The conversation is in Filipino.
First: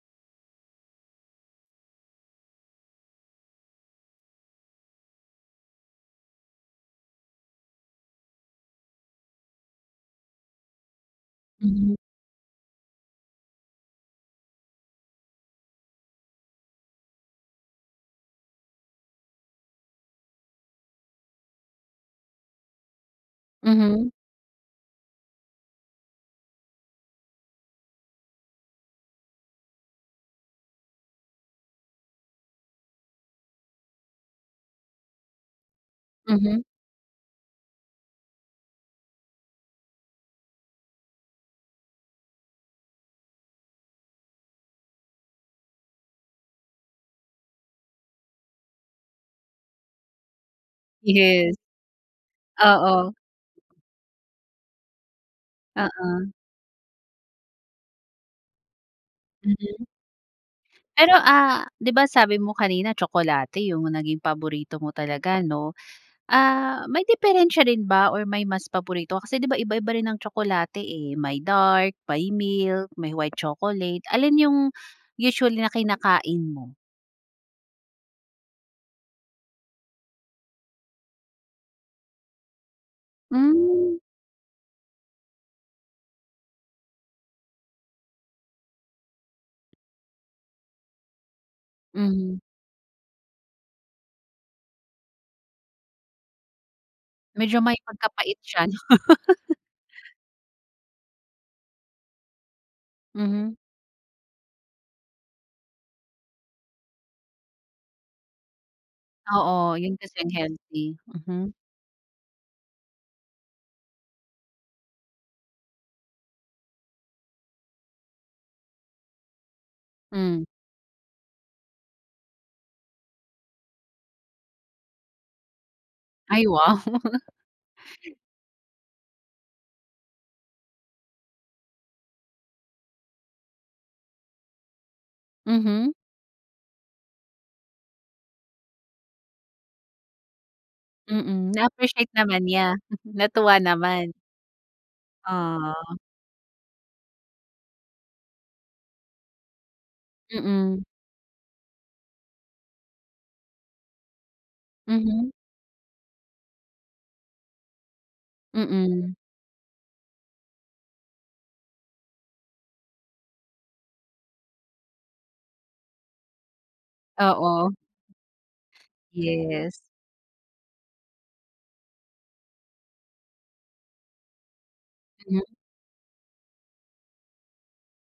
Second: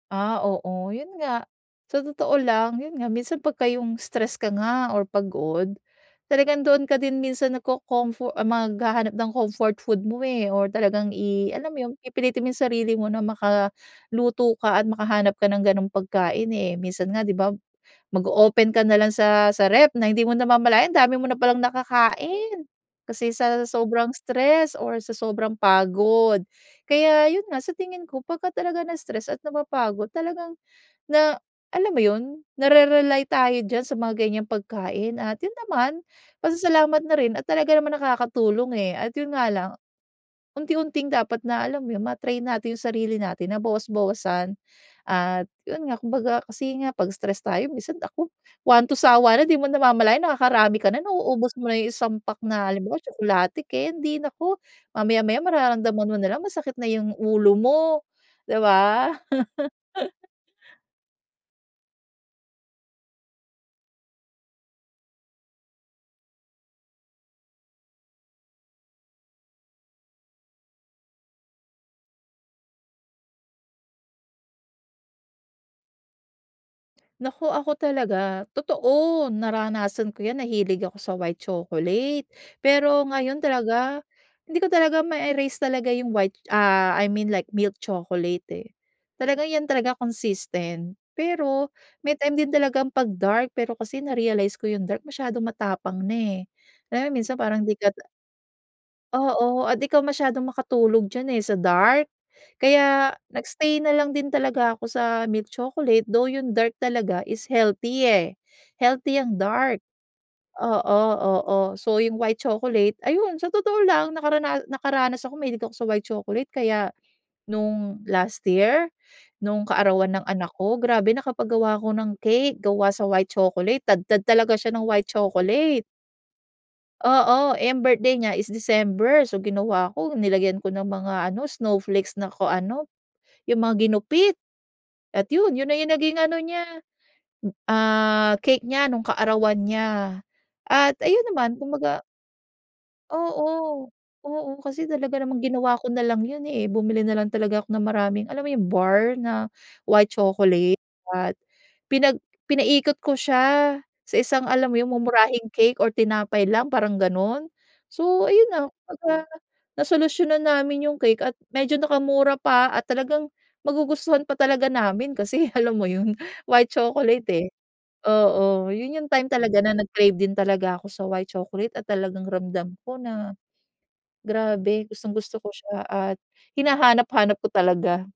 Ah, oo yun nga, sa totoo lang yun nga minsan pagka yung stress ka nga or pagod. Talagang doon ka din minsan nagcocomfor maghahanap ng comfort food mo eh or talagang i alam mo yun Mhm. pipilitin mo yung sarili mo na maka luto ka at makahanap ka ng ganong pagkain eh. Minsan nga di ba mag o-open ka nalang sa sa ref na hindi mo namamalayan dami mo na palang nakakain kasi sa Mhm. sobrang stress or sa sobrang pagod. Kaya yun nga sa tingin ko pagka talaga na-stress at napapagod talagang, na alam mo yun, narerely tayo dyan sa mga ganyang pagkain at yun naman Mhm. pasasalamat na rin at talaga naman nakakatulong eh at yun nga lang. Unti-unting dapat na alam yun ma-train natin yung sarili natin na bawas-bawasan at yun nga kumbaga kasi nga pag stress tayo minsan naku one to sawa na di mo namamalayan nakakarami ka na nauubos Yes mo na yung isang pack na halimbawa oo. tsokolate, kendi, naku mamaya-maya mararamdaman mo Oo. nalang masakit na yung ulo mo, di ba? Mm, pero, ah, di ba sabi mo kanina tsokolate yung naging paborito mo talaga no? Ah, may diperensiya rin ba or may mas paborito ka? Kasi diba iba-iba rin ang tsokolate eh may dark, may milk, may white chocolate. Alin yung usually na kinakain mo? Naku ako talaga, totoo naranasan ko yan nahilig ako sa white chocolate. Pero ngayon talaga Mm. hindi ko talaga ma-erase talaga yung white ah I mean like milk chocolate eh. Talaga yan talaga consistent, pero may time Mhm. din talagang pag dark pero kasi narealize ko yung dark masyadong matapang na eh. Lalo minsan parang Medyo di may ka pagkapait siya 'no. Oo, at di ka masyadong makatulog diyan eh sa dark. Kaya Mhm. nag-stay nalang din talaga ako sa milk chocolate though yung dark talaga is healthy eh. Healthy ang Oo dark yun kasi ang healthy, oo mhm. oo so yung white chocolate, ayun sa totoo lang nakarana nakaranas ako mahilig ako sa white chocolate kaya nung last year, nung kaarawan ng Mm. anak ko, grabe nakapag gawa ako ng cake gawa sa white chocolate, tadtad talaga siya ng white chocolate. Ay wow. Oo eh ang birthday niya is December so ginawa ko nilagyan ko ng mga ano snowflakes na kung ano, yung mga ginupit at yun, yun na yung Mhm. naging ano niya ah cake nya nung kaarawan niya at ayun Mm, naman na kumbaga. appreciate naman niya? Natuwa Oo, naman? oo kasi talaga namang ginawa ko Ah. na lang yun eh, bumili nalang talaga ako ng maraming alam mo yung bar na white chocolate Mm. at pinag pinaikot ko siya sa isang alam mo yun Mhm. mumurahing cake or tinapay lang parang ganon, so ayun na. Mm. Kumbaga nasolusyunan namin yung cake at medyo nakamura pa at talagang magugustuhan pa talaga namin, kasi alam mo yun white chocolate eh. Oo. Oo yun yung time talaga na Yes. nag crave din talaga ako sa white chocolate at talagang ramdam ko na grabe gustong gusto ko Mm. siya at hinahanap hanap ko talaga.